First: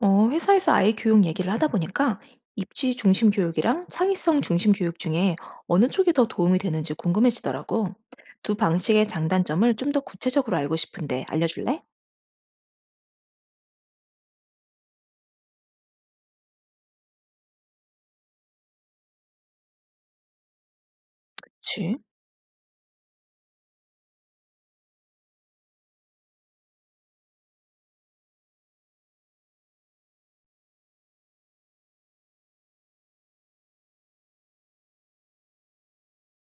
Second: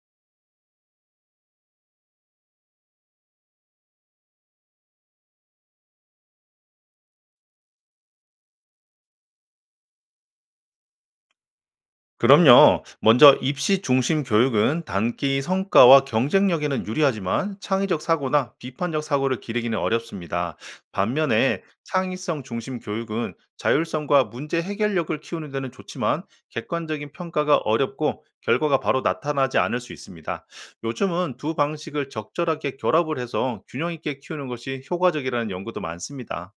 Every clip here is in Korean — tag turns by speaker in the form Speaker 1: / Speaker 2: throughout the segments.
Speaker 1: 회사에서 아이 교육 얘기를 하다 보니까 입시 중심 교육이랑 창의성 중심 교육 중에 어느 쪽이 더 도움이 되는지 궁금해지더라고. 두 방식의 장단점을 좀 더 구체적으로 알고 싶은데 알려줄래?
Speaker 2: 그럼요. 먼저 입시 중심 교육은 단기 성과와 경쟁력에는 유리하지만 창의적 사고나 비판적 사고를 기르기는 어렵습니다. 반면에
Speaker 1: 그치?
Speaker 2: 창의성 중심 교육은 자율성과 문제 해결력을 키우는 데는 좋지만 객관적인 평가가 어렵고 결과가 바로 나타나지 않을 수 있습니다. 요즘은 두 방식을 적절하게 결합을 해서 균형 있게 키우는 것이 효과적이라는 연구도 많습니다.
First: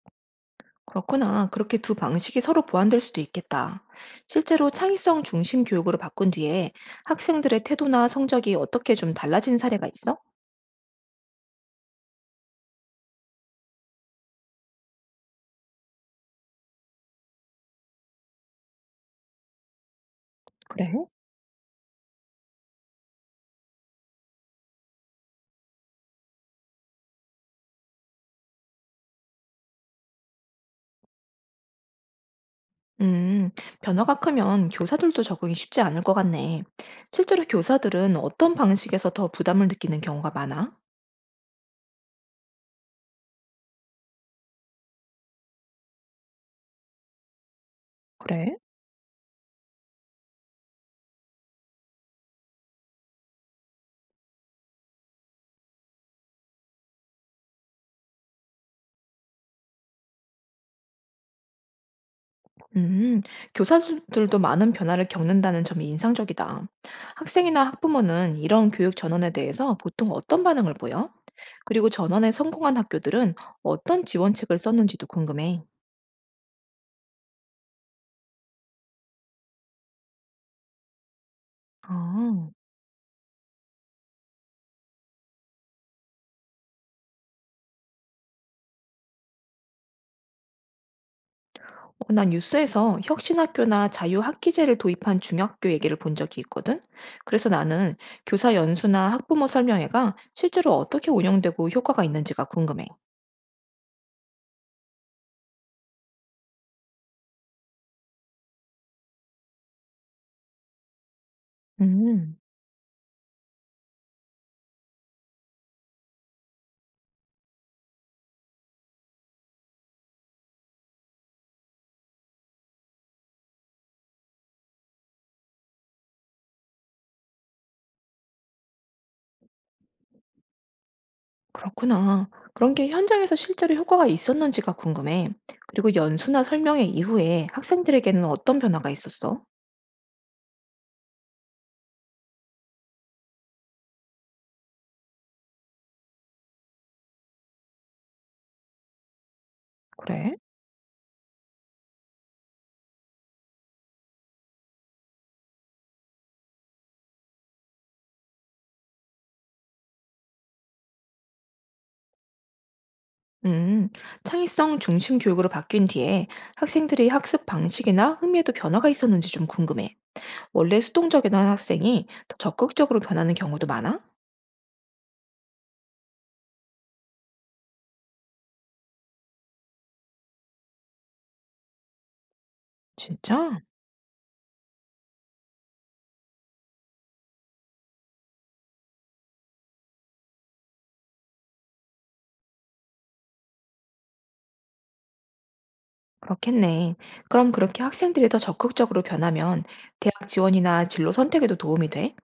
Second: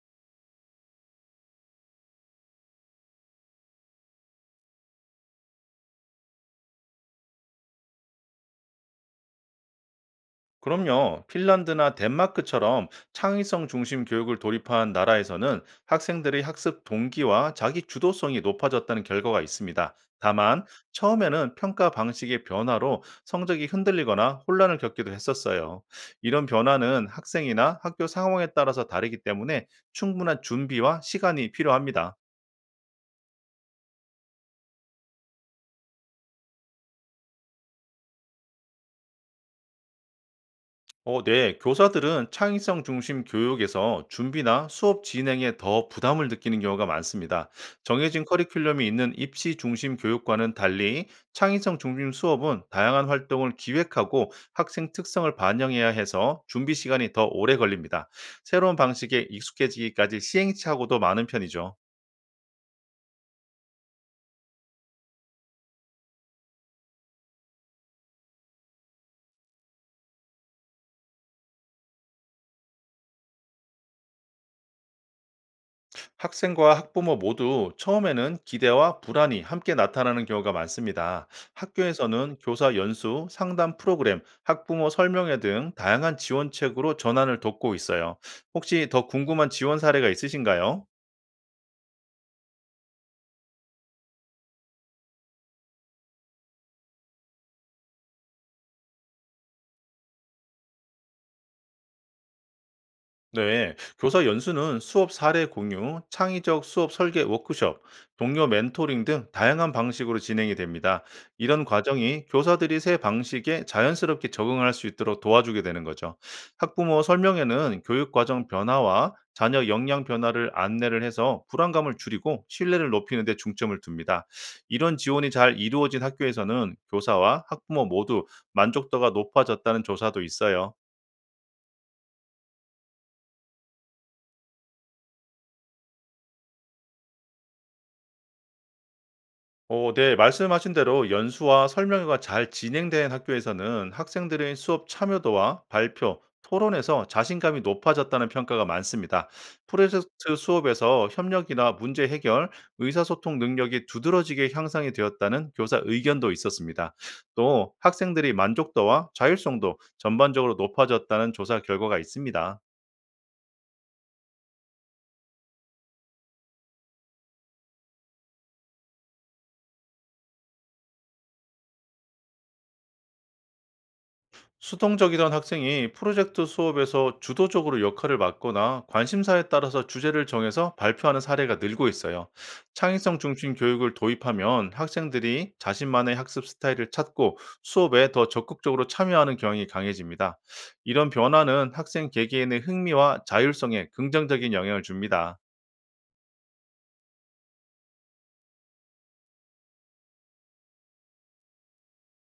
Speaker 1: 그렇구나. 그렇게 두 방식이 서로 보완될 수도 있겠다. 실제로 창의성 중심 교육으로 바꾼 뒤에 학생들의 태도나 성적이 어떻게 좀 달라진 사례가 있어?
Speaker 2: 그럼요. 핀란드나 덴마크처럼 창의성 중심 교육을 도입한 나라에서는 학생들의 학습 동기와 자기 주도성이 높아졌다는 결과가 있습니다. 다만,
Speaker 1: 그래.
Speaker 2: 처음에는 평가 방식의 변화로 성적이 흔들리거나 혼란을 겪기도 했었어요. 이런 변화는 학생이나 학교 상황에 따라서 다르기 때문에 충분한 준비와 시간이 필요합니다.
Speaker 1: 음, 변화가 크면 교사들도 적응이 쉽지 않을 것 같네. 실제로 교사들은 어떤 방식에서 더 부담을 느끼는 경우가 많아?
Speaker 2: 네. 교사들은 창의성 중심 교육에서 준비나 수업 진행에 더 부담을 느끼는 경우가 많습니다. 정해진
Speaker 1: 그래?
Speaker 2: 커리큘럼이 있는 입시 중심 교육과는 달리 창의성 중심 수업은 다양한 활동을 기획하고 학생 특성을 반영해야 해서 준비 시간이 더 오래 걸립니다. 새로운 방식에 익숙해지기까지 시행착오도 많은 편이죠.
Speaker 1: 음, 교사들도 많은 변화를 겪는다는 점이 인상적이다. 학생이나 학부모는 이런 교육 전환에 대해서 보통 어떤 반응을 보여? 그리고 전환에 성공한 학교들은 어떤 지원책을 썼는지도 궁금해.
Speaker 2: 학생과 학부모 모두 처음에는 기대와 불안이 함께 나타나는 경우가 많습니다. 학교에서는
Speaker 1: 아.
Speaker 2: 교사 연수, 상담 프로그램, 학부모 설명회 등 다양한 지원책으로 전환을 돕고 있어요. 혹시 더 궁금한 지원 사례가 있으신가요?
Speaker 1: 난 뉴스에서 혁신학교나 자유학기제를 도입한 중학교 얘기를 본 적이 있거든. 그래서 나는 교사 연수나 학부모 설명회가 실제로 어떻게 운영되고 효과가 있는지가 궁금해.
Speaker 2: 네, 교사 연수는 수업 사례 공유, 창의적 수업 설계 워크숍, 동료 멘토링 등 다양한 방식으로 진행이 됩니다. 이런 과정이
Speaker 1: 음,
Speaker 2: 교사들이 새 방식에 자연스럽게 적응할 수 있도록 도와주게 되는 거죠. 학부모 설명회는 교육 과정 변화와 자녀 역량 변화를 안내를 해서 불안감을 줄이고 신뢰를 높이는 데 중점을 둡니다. 이런 지원이 잘 이루어진 학교에서는 교사와 학부모 모두 만족도가 높아졌다는 조사도 있어요.
Speaker 1: 그렇구나. 그런 게 현장에서 실제로 효과가 있었는지가 궁금해. 그리고 연수나 설명회 이후에 학생들에게는 어떤 변화가 있었어?
Speaker 2: 어 네. 말씀하신 대로 연수와 설명회가 잘 진행된 학교에서는 학생들의 수업 참여도와 발표, 토론에서 자신감이 높아졌다는 평가가 많습니다.
Speaker 1: 그래?
Speaker 2: 프로젝트 수업에서 협력이나 문제 해결, 의사소통 능력이 두드러지게 향상이 되었다는 교사 의견도 있었습니다. 또 학생들이 만족도와 자율성도 전반적으로 높아졌다는 조사 결과가 있습니다.
Speaker 1: 음, 창의성 중심 교육으로 바뀐 뒤에 학생들의 학습 방식이나 흥미에도 변화가 있었는지 좀 궁금해. 원래 수동적인 한 학생이 더 적극적으로 변하는 경우도 많아?
Speaker 2: 수동적이던 학생이 프로젝트 수업에서 주도적으로 역할을 맡거나 관심사에 따라서 주제를 정해서 발표하는 사례가 늘고 있어요. 창의성 중심
Speaker 1: 진짜?
Speaker 2: 교육을 도입하면 학생들이 자신만의 학습 스타일을 찾고 수업에 더 적극적으로 참여하는 경향이 강해집니다. 이런 변화는 학생 개개인의 흥미와 자율성에 긍정적인 영향을 줍니다.
Speaker 1: 그렇겠네. 그럼 그렇게 학생들이 더 적극적으로 변하면 대학 지원이나 진로 선택에도 도움이 돼?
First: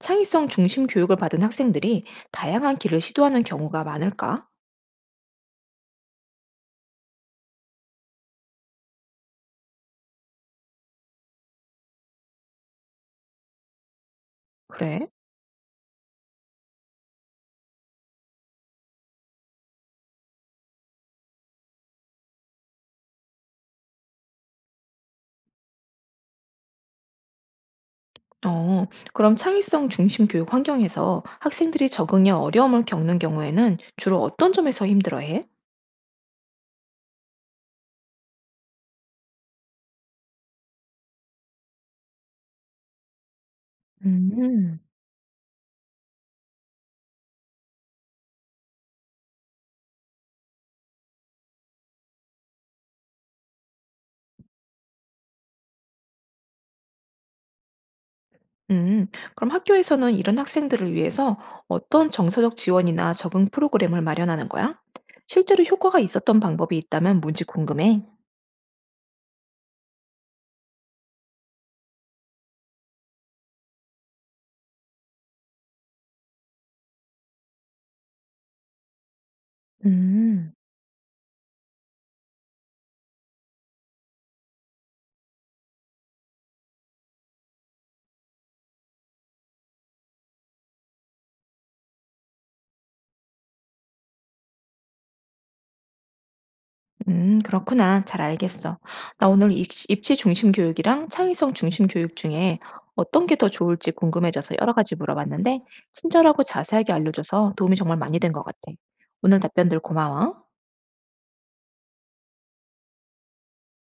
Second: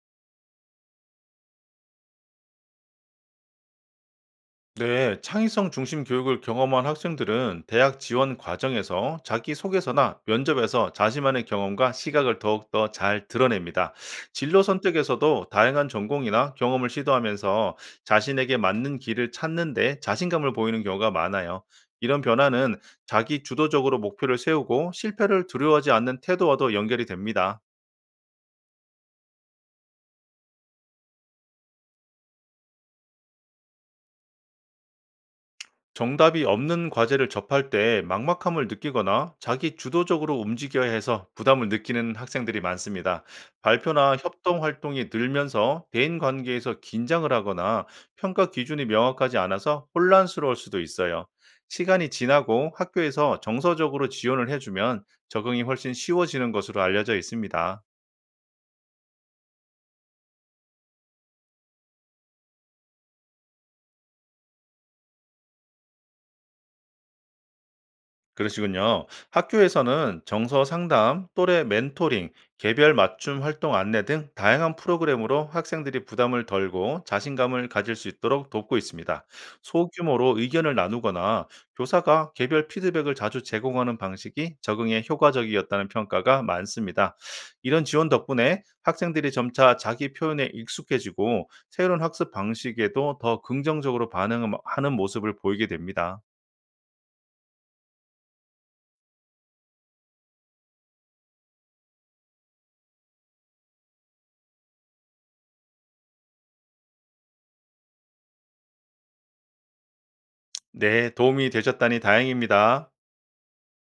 Speaker 1: 창의성 중심 교육을 받은 학생들이 다양한 길을 시도하는 경우가 많을까?
Speaker 2: 네, 창의성 중심 교육을 경험한 학생들은 대학 지원 과정에서 자기 소개서나 면접에서 자신만의 경험과 시각을 더욱더 잘 드러냅니다. 진로
Speaker 1: 그래?
Speaker 2: 선택에서도 다양한 전공이나 경험을 시도하면서 자신에게 맞는 길을 찾는데 자신감을 보이는 경우가 많아요. 이런 변화는 자기 주도적으로 목표를 세우고 실패를 두려워하지 않는 태도와도 연결이 됩니다.
Speaker 1: 어, 그럼 창의성 중심 교육 환경에서 학생들이 적응에 어려움을 겪는 경우에는 주로 어떤 점에서 힘들어해?
Speaker 2: 정답이 없는 과제를 접할 때 막막함을 느끼거나 자기 주도적으로 움직여야 해서 부담을 느끼는 학생들이 많습니다. 발표나 협동
Speaker 1: 음.
Speaker 2: 활동이 늘면서 대인 관계에서 긴장을 하거나 평가 기준이 명확하지 않아서 혼란스러울 수도 있어요. 시간이 지나고 학교에서 정서적으로 지원을 해주면 적응이 훨씬 쉬워지는 것으로 알려져 있습니다.
Speaker 1: 음, 그럼 학교에서는 이런 학생들을 위해서 어떤 정서적 지원이나 적응 프로그램을 마련하는 거야? 실제로 효과가 있었던 방법이 있다면 뭔지 궁금해.
Speaker 2: 그러시군요. 학교에서는 정서 상담, 또래 멘토링, 개별 맞춤 활동 안내 등 다양한 프로그램으로 학생들이 부담을 덜고 자신감을 가질 수 있도록 돕고 있습니다. 소규모로
Speaker 1: 음,
Speaker 2: 의견을 나누거나 교사가 개별 피드백을 자주 제공하는 방식이 적응에 효과적이었다는 평가가 많습니다. 이런 지원 덕분에 학생들이 점차 자기 표현에 익숙해지고 새로운 학습 방식에도 더 긍정적으로 반응하는 모습을 보이게 됩니다.
Speaker 1: 그렇구나. 잘 알겠어. 나 오늘 입시 중심 교육이랑 창의성 중심 교육 중에 어떤 게 더 좋을지 궁금해져서 여러 가지 물어봤는데, 친절하고 자세하게 알려줘서 도움이 정말 많이 된 것 같아. 오늘 답변들 고마워.
Speaker 2: 네, 도움이 되셨다니 다행입니다.